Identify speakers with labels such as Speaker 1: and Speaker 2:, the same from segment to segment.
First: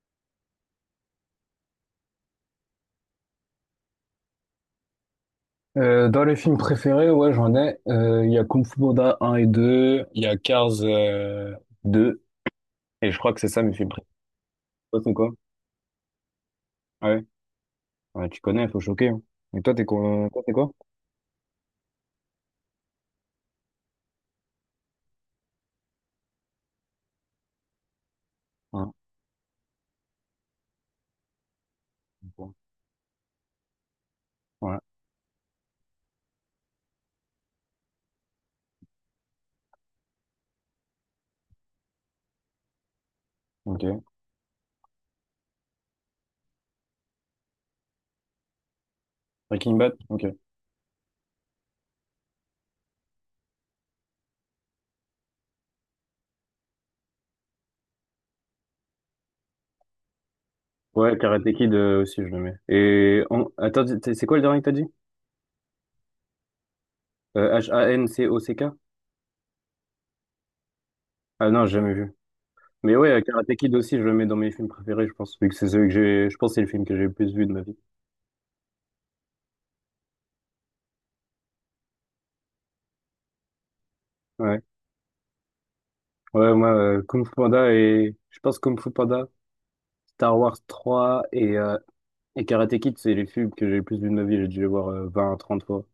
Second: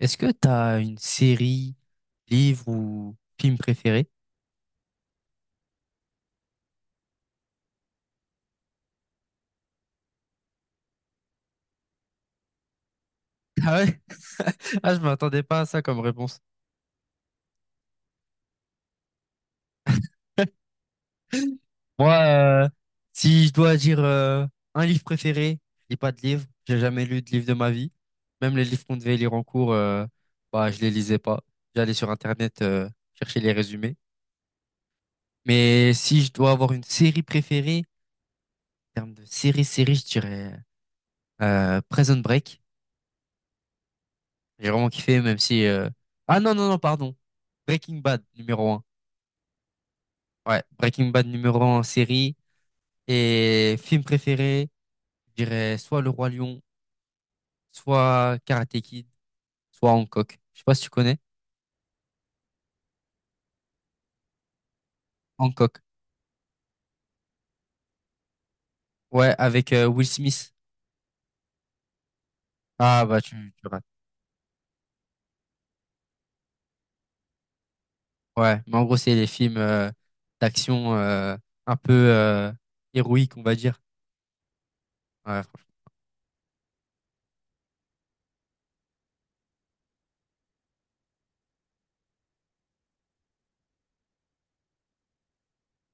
Speaker 1: Est-ce que t'as une série, livre ou film préféré?
Speaker 2: Dans les films préférés, ouais, j'en ai. Il y a Kung Fu Panda 1 et 2, il y a Cars 2, et je crois que c'est ça mes
Speaker 1: Ah
Speaker 2: films
Speaker 1: ouais?
Speaker 2: préférés.
Speaker 1: Ah, je
Speaker 2: Toi, c'est quoi?
Speaker 1: m'attendais pas à ça comme réponse.
Speaker 2: Ah ouais? Ouais, tu connais, faut choquer, hein. Et toi, t'es quoi? Toi, t'es quoi?
Speaker 1: Moi, euh, si je dois dire un livre préféré, je lis pas de livre. J'ai jamais lu de livre de ma vie. Même les livres
Speaker 2: Ah,
Speaker 1: qu'on devait lire en cours, bah, je les lisais pas. J'allais sur
Speaker 2: ok.
Speaker 1: Internet chercher les résumés.
Speaker 2: Ouais,
Speaker 1: Mais si je dois avoir une série préférée, en termes de série, série, je dirais Prison Break.
Speaker 2: ok.
Speaker 1: J'ai vraiment kiffé, même si. Ah non, non, non, pardon. Breaking Bad, numéro un.
Speaker 2: Breaking Bad? Ok.
Speaker 1: Ouais, Breaking Bad, numéro un en série. Et film préféré, je dirais soit Le Roi Lion, soit Karate Kid, soit Hancock. Je sais pas si tu
Speaker 2: Ouais,
Speaker 1: connais.
Speaker 2: Karate Kid aussi, je le mets. Et on attends, c'est quoi le dernier que t'as dit?
Speaker 1: Hancock.
Speaker 2: H-A-N-C-O-C-K?
Speaker 1: Ouais, avec Will Smith.
Speaker 2: Ah non, j'ai jamais vu. Mais
Speaker 1: Ah
Speaker 2: ouais,
Speaker 1: bah tu,
Speaker 2: Karate
Speaker 1: tu
Speaker 2: Kid
Speaker 1: rates.
Speaker 2: aussi, je le mets dans mes films préférés, je pense, vu que c'est celui que j'ai, je pense, que c'est le film que j'ai le plus vu de ma vie.
Speaker 1: Ouais, mais en gros, c'est les films d'action un peu héroïques, on va dire.
Speaker 2: Ouais.
Speaker 1: Ouais, franchement.
Speaker 2: Ouais, moi, Kung Fu Panda et Je pense Kung Fu Panda, Star Wars 3 et Karate Kid, c'est les films que j'ai le plus vu de ma vie. J'ai dû les voir 20 à fois.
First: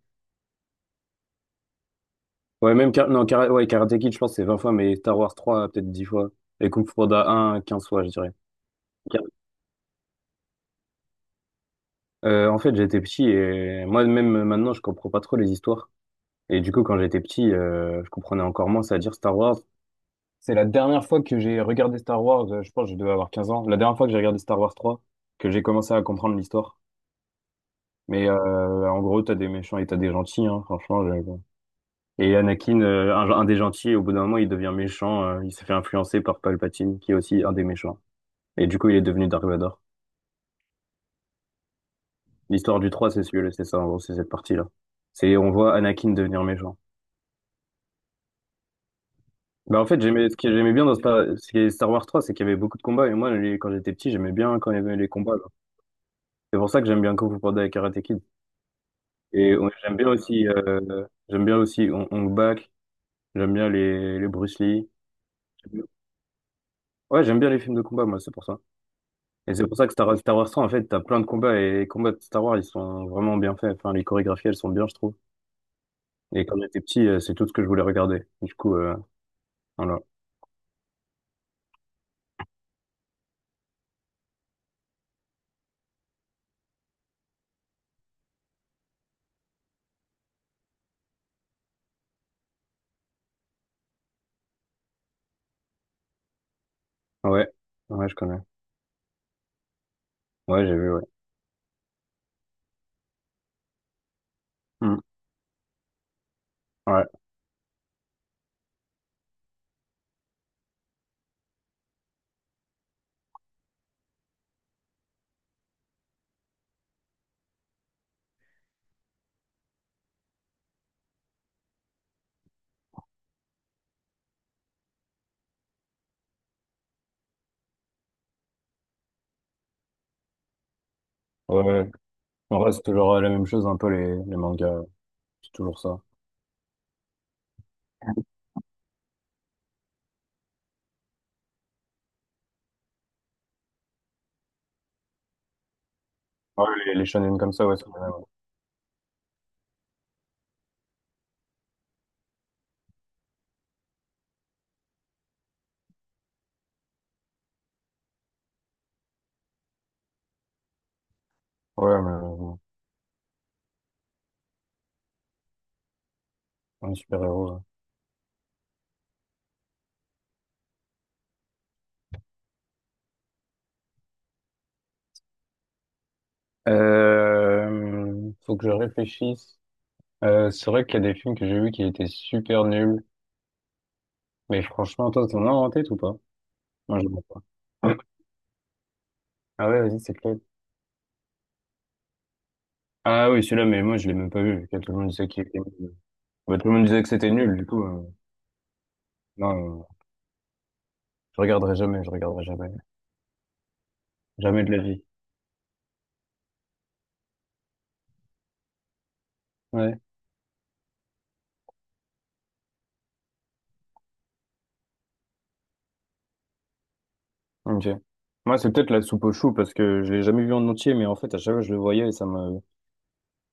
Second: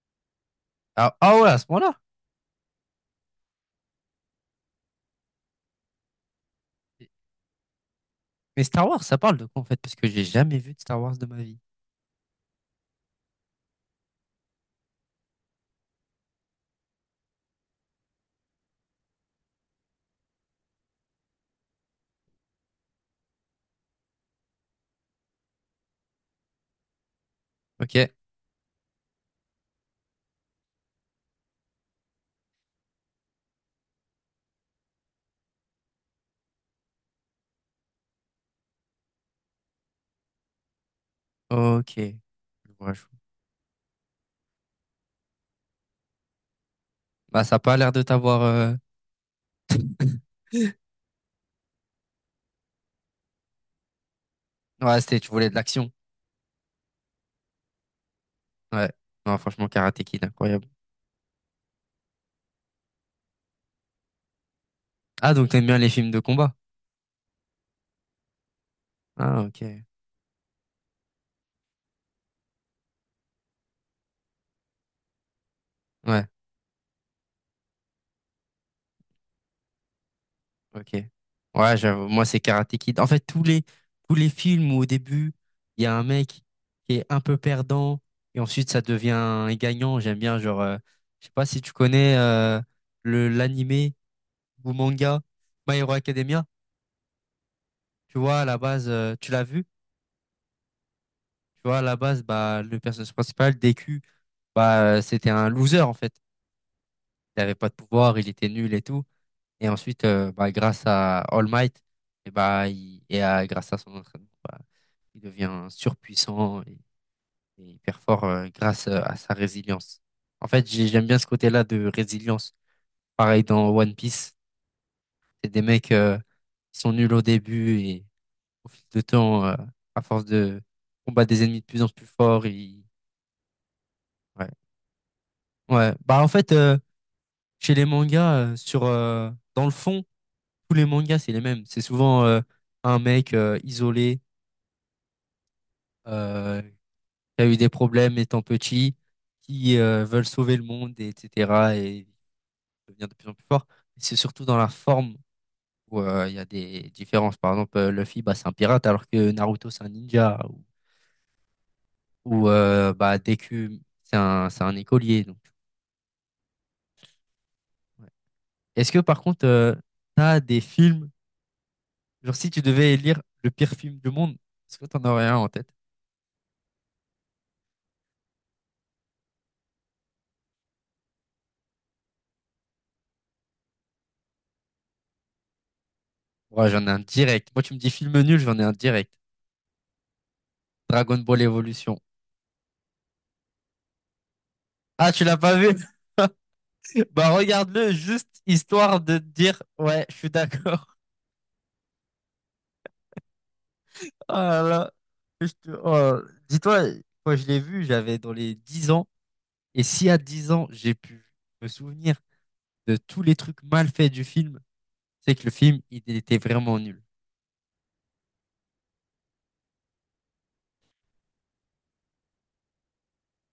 Speaker 1: Ah, ah ouais, à ce moment-là.
Speaker 2: Ouais, même Kara- Non, Kara- ouais, Karate Kid, je pense, c'est 20 fois, mais Star Wars 3, peut-être 10 fois. Et Kung Fu Panda un 15 fois, je dirais.
Speaker 1: Mais Star Wars, ça
Speaker 2: Car-
Speaker 1: parle de quoi en fait? Parce que j'ai jamais vu de Star Wars de ma vie.
Speaker 2: En fait, j'étais petit et moi-même, maintenant, je comprends pas trop les histoires. Et du coup, quand j'étais petit, je comprenais encore moins, c'est-à-dire Star Wars. C'est la dernière fois que j'ai regardé Star Wars, je pense que je devais avoir 15 ans. La dernière fois que j'ai regardé Star Wars 3, que j'ai commencé à comprendre l'histoire.
Speaker 1: Ok.
Speaker 2: Mais en gros, t'as des méchants et t'as des gentils, hein, franchement. Et Anakin, un des gentils, au bout d'un moment, il devient méchant. Il s'est fait influencer par Palpatine, qui est aussi un des méchants. Et du coup, il est devenu Dark Vador.
Speaker 1: Ok. Je
Speaker 2: L'histoire du
Speaker 1: vois, je
Speaker 2: 3
Speaker 1: vois.
Speaker 2: c'est celui-là, c'est ça, en gros, c'est cette partie-là. C'est, on voit Anakin devenir méchant.
Speaker 1: Bah, ça n'a pas l'air de t'avoir.
Speaker 2: Bah, en fait, j'aimais, ce que j'aimais bien dans Star, ce qui est Star Wars trois c'est qu'il y avait beaucoup de combats. Et moi, quand j'étais petit, j'aimais bien quand il y avait
Speaker 1: Ouais,
Speaker 2: les
Speaker 1: c'était, tu
Speaker 2: combats, là.
Speaker 1: voulais de l'action.
Speaker 2: C'est pour ça que j'aime bien Kung Fu Panda et Karate Kid.
Speaker 1: Ouais. Non, franchement,
Speaker 2: J'aime
Speaker 1: Karate
Speaker 2: bien
Speaker 1: Kid,
Speaker 2: aussi,
Speaker 1: incroyable.
Speaker 2: j'aime bien aussi Hong Hong Bak, j'aime bien les Bruce Lee.
Speaker 1: Ah, donc t'aimes bien les films de combat.
Speaker 2: Ouais, j'aime bien les films de combat, moi, c'est pour ça.
Speaker 1: Ah,
Speaker 2: Et
Speaker 1: ok.
Speaker 2: c'est pour ça que Star Wars 100, en fait, t'as plein de combats et les combats de Star Wars, ils sont vraiment bien faits. Enfin, les chorégraphies, elles sont bien, je trouve.
Speaker 1: Ouais,
Speaker 2: Et quand j'étais petit, c'est tout ce que je voulais regarder. Du coup, voilà.
Speaker 1: ok. Ouais, j'avoue, moi, c'est Karate Kid. En fait, tous les films où au début, il y a un mec qui est un peu perdant et ensuite ça devient un gagnant. J'aime bien, genre, je sais pas si tu connais l'animé ou manga My Hero Academia.
Speaker 2: Ouais, ouais, je
Speaker 1: Tu
Speaker 2: connais.
Speaker 1: vois, à la base, tu l'as vu?
Speaker 2: Ouais, j'ai vu, ouais.
Speaker 1: Tu vois, à la base, bah, le personnage principal, DQ, bah,
Speaker 2: Hmm.
Speaker 1: c'était un loser, en fait.
Speaker 2: Ouais,
Speaker 1: Il n'avait pas de pouvoir, il était nul et tout. Et ensuite, bah, grâce à All Might, et bah, et à, grâce à son entraînement, bah, il devient surpuissant et, hyper fort grâce à sa résilience. En fait, j'aime bien ce côté-là de résilience. Pareil dans One Piece, c'est des mecs qui sont nuls au début et au fil de temps, à force de combattre des ennemis
Speaker 2: ouais,
Speaker 1: de plus en
Speaker 2: ouais.
Speaker 1: plus forts,
Speaker 2: En vrai,
Speaker 1: ils.
Speaker 2: c'est toujours la même chose, un peu les
Speaker 1: Ouais.
Speaker 2: mangas. C'est toujours
Speaker 1: Ouais,
Speaker 2: ça.
Speaker 1: bah en fait, chez les mangas, sur, dans le fond, tous les mangas, c'est les mêmes. C'est souvent un mec isolé
Speaker 2: Ouais, les shonen
Speaker 1: qui a
Speaker 2: comme
Speaker 1: eu
Speaker 2: ça,
Speaker 1: des
Speaker 2: ouais, c'est la même.
Speaker 1: problèmes
Speaker 2: Ouais,
Speaker 1: étant petit, qui veulent sauver le monde, et etc. Et devenir de plus en plus fort. C'est surtout dans la forme où il y a des différences. Par exemple, Luffy, bah, c'est un pirate, alors que Naruto, c'est un ninja, ou,
Speaker 2: ouais, mais bon,
Speaker 1: bah, Deku, c'est un écolier. Donc,
Speaker 2: un super-héros, ouais.
Speaker 1: ouais. Est-ce que par contre, t'as des films. Genre, si tu devais élire le pire film du monde, est-ce que t'en aurais un en tête?
Speaker 2: Faut que je réfléchisse. C'est vrai qu'il y a des films que j'ai vus qui étaient super nuls. Mais franchement, toi, t'en as en tête ou pas?
Speaker 1: Ouais, j'en ai un
Speaker 2: Moi, je vois pas.
Speaker 1: direct. Moi, tu me dis film nul, j'en ai un direct.
Speaker 2: Ah ouais, vas-y, c'est clair.
Speaker 1: Dragon Ball Evolution.
Speaker 2: Ah oui, celui-là, mais moi, je l'ai même pas vu. Tout le monde
Speaker 1: Ah, tu
Speaker 2: disait
Speaker 1: l'as
Speaker 2: qu'il
Speaker 1: pas
Speaker 2: était
Speaker 1: vu?
Speaker 2: nul. Bah, tout le monde disait que c'était
Speaker 1: Bah,
Speaker 2: nul, du coup.
Speaker 1: regarde-le, juste histoire de te
Speaker 2: Non,
Speaker 1: dire, ouais, je suis d'accord.
Speaker 2: je regarderai jamais, je regarderai jamais.
Speaker 1: Oh là
Speaker 2: Jamais de la
Speaker 1: là,
Speaker 2: vie.
Speaker 1: oh. Dis-toi, quand je l'ai vu, j'avais dans les 10 ans. Et
Speaker 2: Ouais,
Speaker 1: si à 10 ans, j'ai pu me souvenir de tous les trucs mal faits du film, c'est que le film, il était vraiment nul.
Speaker 2: ok. Moi, c'est peut-être la soupe aux choux, parce que je l'ai jamais vu en entier, mais en fait, à chaque fois, je le voyais et ça me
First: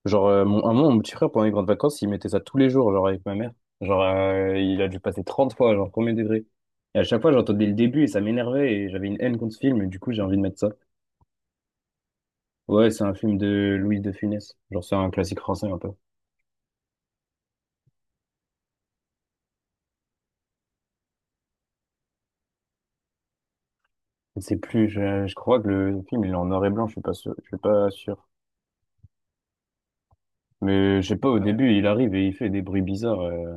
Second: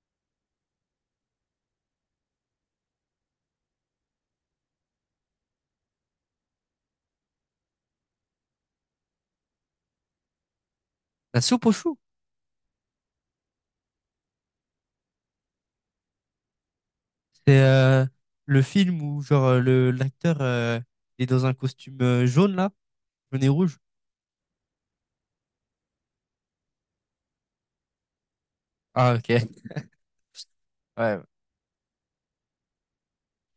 Speaker 2: Genre, à un moment, mon petit frère, pendant les grandes vacances, il mettait ça tous les jours, genre, avec ma mère. Genre, il a dû passer 30 fois, genre, premier degré. Et à chaque fois, j'entendais le début et ça m'énervait et j'avais une haine contre ce film, et du coup, j'ai envie de mettre ça.
Speaker 1: La soupe aux choux?
Speaker 2: Ouais, c'est un film de Louis de Funès. Genre, c'est un classique français un peu.
Speaker 1: C'est le film où genre le l'acteur il est dans un costume jaune là, jaune et rouge.
Speaker 2: Je sais plus, je crois que le film il est en noir et blanc, je suis pas sûr, je suis pas sûr.
Speaker 1: Ah ok.
Speaker 2: Mais je sais
Speaker 1: Ouais,
Speaker 2: pas, au ouais, début, il arrive et il fait des bruits bizarres.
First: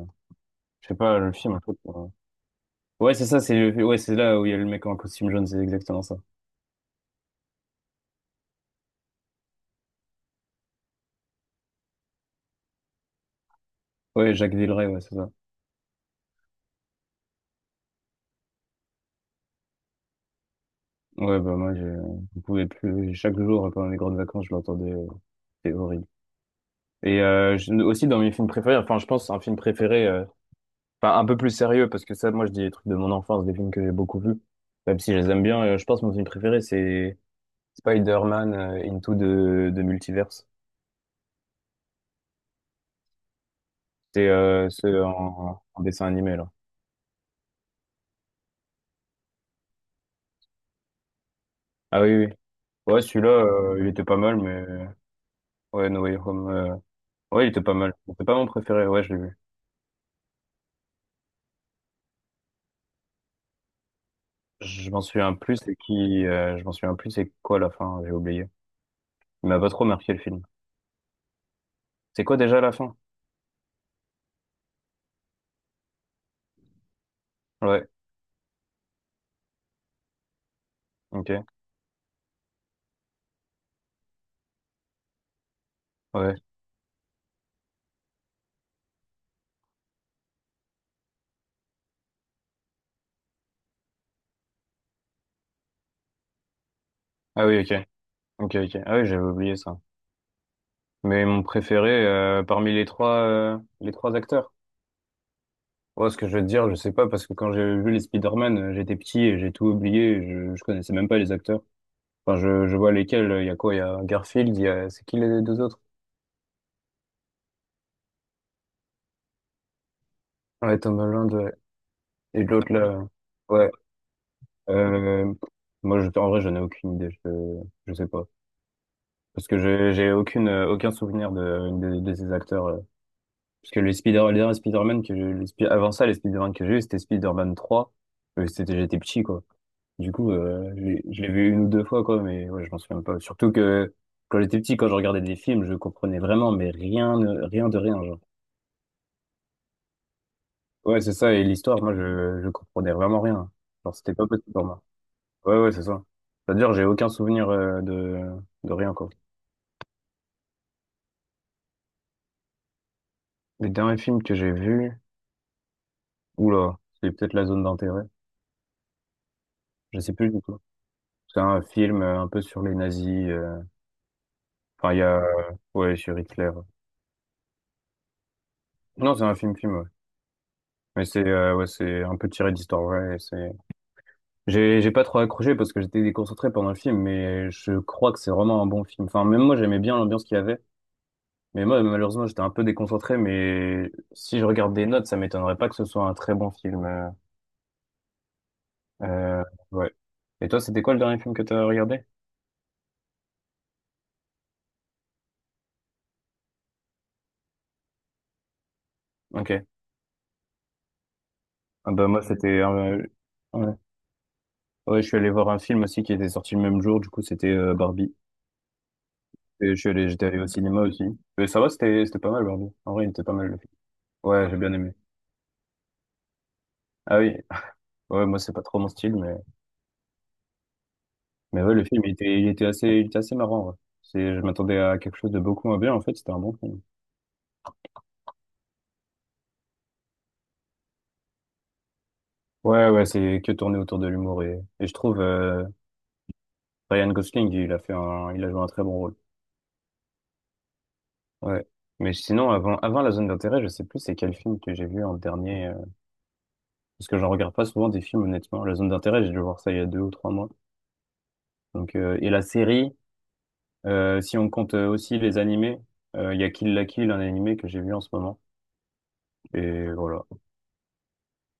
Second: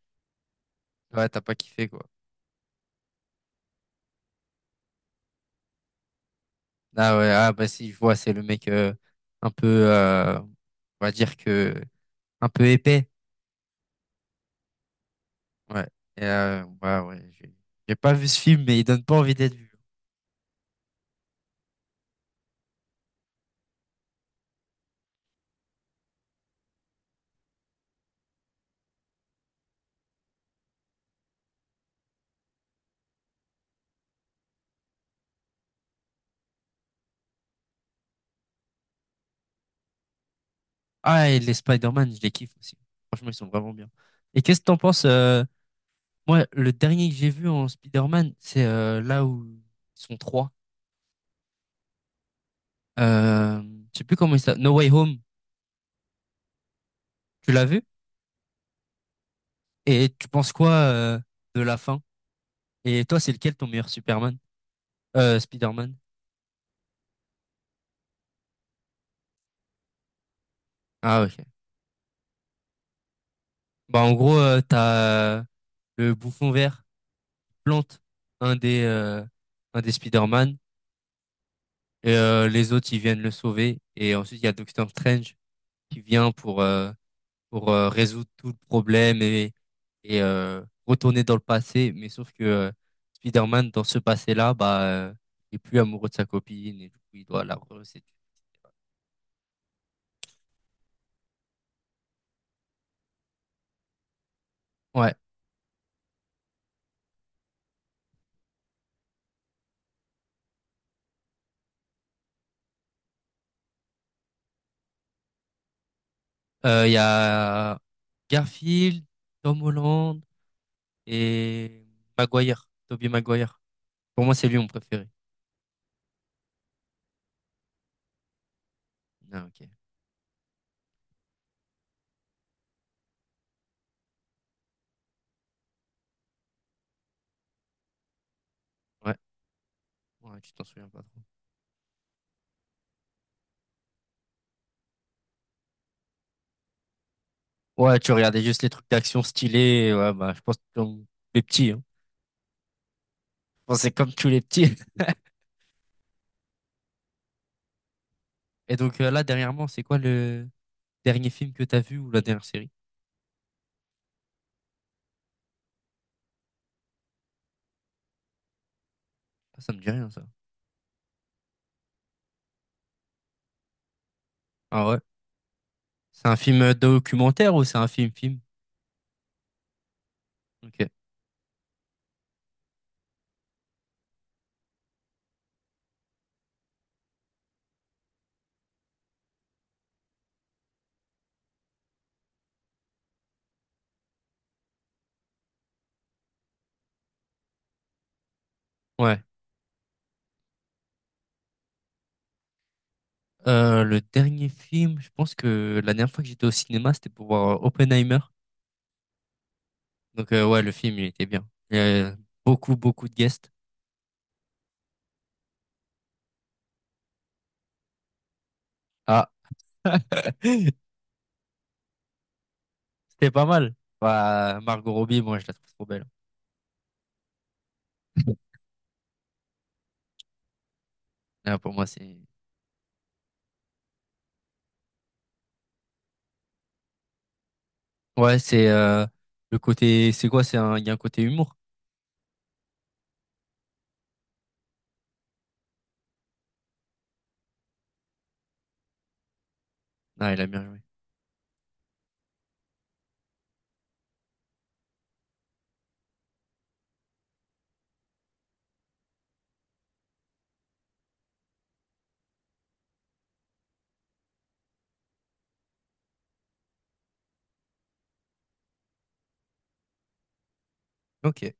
Speaker 2: Je sais pas,
Speaker 1: ouais,
Speaker 2: le
Speaker 1: t'as
Speaker 2: film,
Speaker 1: pas
Speaker 2: un peu.
Speaker 1: kiffé quoi.
Speaker 2: Ouais, c'est ça, ouais, c'est là où il y a le mec en costume jaune, c'est exactement ça.
Speaker 1: Ah ouais, ah bah si, je vois, c'est le mec un peu on va dire que un peu épais.
Speaker 2: Ouais, Jacques Villeray, ouais, c'est ça.
Speaker 1: Ouais. Et, ouais, ouais, j'ai pas vu ce film mais il donne pas envie d'être vu.
Speaker 2: Ouais, bah moi, je pouvais plus. Chaque jour, pendant les grandes vacances, je l'entendais. C'est horrible. Et aussi dans mes films préférés, enfin, je pense un film préféré. Enfin, un peu plus sérieux, parce que ça, moi, je dis des trucs de mon enfance, des films que j'ai beaucoup vus. Même si je les aime bien, je pense que mon film préféré, c'est Spider-Man Into the, the Multiverse.
Speaker 1: Ah et les Spider-Man, je les kiffe aussi. Franchement, ils sont vraiment bien.
Speaker 2: C'est
Speaker 1: Et qu'est-ce que t'en
Speaker 2: ce
Speaker 1: penses
Speaker 2: en, en dessin animé,
Speaker 1: moi
Speaker 2: là.
Speaker 1: le dernier que j'ai vu en Spider-Man, c'est là où ils sont trois.
Speaker 2: Ah oui, oui. Ouais, celui-là,
Speaker 1: Euh,
Speaker 2: il
Speaker 1: je sais
Speaker 2: était
Speaker 1: plus
Speaker 2: pas
Speaker 1: comment
Speaker 2: mal,
Speaker 1: il
Speaker 2: mais
Speaker 1: s'appelle. No Way Home,
Speaker 2: ouais, No Way Home ouais, il
Speaker 1: tu
Speaker 2: était
Speaker 1: l'as
Speaker 2: pas
Speaker 1: vu?
Speaker 2: mal. C'est pas mon préféré, ouais, je l'ai vu.
Speaker 1: Et tu penses quoi de la fin? Et toi, c'est lequel ton meilleur Superman?
Speaker 2: Je m'en souviens plus, c'est
Speaker 1: Spider-Man?
Speaker 2: qui je m'en souviens plus, c'est quoi la fin, j'ai oublié. Il m'a pas trop marqué, le film.
Speaker 1: Ah, ok.
Speaker 2: C'est quoi déjà la fin?
Speaker 1: Bah, en gros, t'as le bouffon vert
Speaker 2: Ouais,
Speaker 1: plante un des, euh, un des Spider-Man
Speaker 2: ok.
Speaker 1: et les autres, ils viennent le sauver. Et ensuite, il y a Doctor Strange qui vient
Speaker 2: Ouais.
Speaker 1: pour résoudre tout le problème retourner dans le passé. Mais sauf que Spider-Man, dans ce passé-là, bah, il est plus amoureux de sa copine et du coup, il doit
Speaker 2: Ah
Speaker 1: la
Speaker 2: oui, ok.
Speaker 1: reséduire.
Speaker 2: Ok, ok. Ah oui, j'avais oublié ça. Mais mon préféré parmi les trois acteurs.
Speaker 1: Ouais.
Speaker 2: Ouais, ce que je veux te dire, je sais pas, parce que quand j'ai vu les Spider-Man, j'étais petit et j'ai tout oublié, et je connaissais même pas les acteurs. Enfin, je vois lesquels, il y a quoi? Il y a Garfield, il y a C'est qui les deux autres?
Speaker 1: Il y a Garfield, Tom Holland
Speaker 2: Ouais, Tom Holland, ouais.
Speaker 1: et
Speaker 2: Et
Speaker 1: Maguire,
Speaker 2: l'autre là,
Speaker 1: Tobey Maguire.
Speaker 2: ouais.
Speaker 1: Pour moi, c'est lui mon préféré.
Speaker 2: Euh, moi, je, en vrai, j'en ai aucune idée, je sais pas.
Speaker 1: Ah,
Speaker 2: Parce que
Speaker 1: ok.
Speaker 2: j'ai aucune, aucun souvenir de ces acteurs. Parce que les derniers Spider-Man que j'ai, avant ça, les Spider-Man que j'ai eu, c'était Spider-Man 3. C'était, j'étais
Speaker 1: Ouais.
Speaker 2: petit, quoi. Du coup,
Speaker 1: Ouais, tu t'en souviens pas trop.
Speaker 2: je l'ai vu une ou deux fois, quoi, mais ouais, je m'en souviens pas. Surtout que quand j'étais petit, quand je regardais des films, je comprenais vraiment, mais rien, rien de
Speaker 1: Ouais,
Speaker 2: rien,
Speaker 1: tu
Speaker 2: genre.
Speaker 1: regardais juste les trucs d'action stylés. Ouais, bah, je pense
Speaker 2: Ouais,
Speaker 1: comme
Speaker 2: c'est ça,
Speaker 1: les
Speaker 2: et
Speaker 1: petits,
Speaker 2: l'histoire,
Speaker 1: hein.
Speaker 2: moi, je comprenais vraiment rien.
Speaker 1: Je pense que c'est
Speaker 2: Genre,
Speaker 1: comme
Speaker 2: c'était pas
Speaker 1: tous les
Speaker 2: possible pour
Speaker 1: petits.
Speaker 2: moi. Ouais, ouais, c'est ça. C'est-à-dire, j'ai aucun souvenir de
Speaker 1: Et
Speaker 2: rien,
Speaker 1: donc,
Speaker 2: quoi.
Speaker 1: là, dernièrement, c'est quoi dernier film que t'as vu ou la dernière série?
Speaker 2: Les derniers films que j'ai vus, oula, c'est peut-être La Zone d'intérêt.
Speaker 1: Ah, ça me dit
Speaker 2: Je
Speaker 1: rien,
Speaker 2: sais
Speaker 1: ça.
Speaker 2: plus du tout. C'est un film un peu sur les nazis.
Speaker 1: Ah
Speaker 2: Enfin, il
Speaker 1: ouais?
Speaker 2: y a, ouais, sur
Speaker 1: C'est un
Speaker 2: Hitler.
Speaker 1: film documentaire ou c'est un film-film?
Speaker 2: Non, c'est un film-film, ouais.
Speaker 1: Ok.
Speaker 2: Mais c'est, ouais, c'est un peu tiré d'histoire, ouais. C'est, j'ai pas trop accroché parce que j'étais déconcentré pendant le film, mais je crois que c'est vraiment un bon film. Enfin, même moi, j'aimais bien l'ambiance qu'il y avait. Mais moi, malheureusement, j'étais un peu déconcentré, mais si je regarde des notes, ça m'étonnerait pas que ce soit un très bon film.
Speaker 1: Ouais.
Speaker 2: Euh, ouais. Et toi, c'était quoi le dernier film que t'as regardé?
Speaker 1: Le dernier film, je pense que la dernière fois que j'étais au cinéma, c'était pour voir Oppenheimer.
Speaker 2: Ok.
Speaker 1: Donc ouais, le film, il était bien. Il y
Speaker 2: Ah bah,
Speaker 1: a
Speaker 2: moi,
Speaker 1: beaucoup, beaucoup de guests.
Speaker 2: ouais. Ouais, je suis allé voir un film aussi qui était sorti le même jour, du coup, c'était Barbie.
Speaker 1: Ah.
Speaker 2: Et j'étais allé au cinéma aussi. Mais ça va, c'était pas mal, Barbie. En vrai, il était
Speaker 1: C'était
Speaker 2: pas
Speaker 1: pas
Speaker 2: mal, le film.
Speaker 1: mal.
Speaker 2: Ouais, j'ai
Speaker 1: Bah,
Speaker 2: bien
Speaker 1: Margot
Speaker 2: aimé.
Speaker 1: Robbie, moi, je la trouve trop belle.
Speaker 2: Ah oui. Ouais, moi, c'est pas trop mon style,
Speaker 1: Là,
Speaker 2: mais
Speaker 1: pour
Speaker 2: ouais, le
Speaker 1: moi,
Speaker 2: film,
Speaker 1: c'est.
Speaker 2: il était assez marrant, ouais. C'est, je m'attendais à quelque chose de beaucoup moins bien, en fait, c'était un bon film.
Speaker 1: Ouais, c'est le côté. C'est quoi? C'est un. Il y a un côté humour.
Speaker 2: Ouais, ouais, c'est que tourné autour de l'humour et je trouve, Ryan Gosling, il a joué un très bon rôle.
Speaker 1: Ah, il a bien joué.
Speaker 2: Ouais. Mais sinon, avant La Zone d'intérêt, je sais plus c'est quel film que j'ai vu en dernier, parce que j'en regarde pas souvent des films, honnêtement. La Zone d'intérêt, j'ai dû voir ça il y a 2 ou 3 mois. Donc, et la série, si on compte aussi les animés, il y a Kill la Kill, un animé que j'ai vu en ce moment. Et voilà.
Speaker 1: Ok.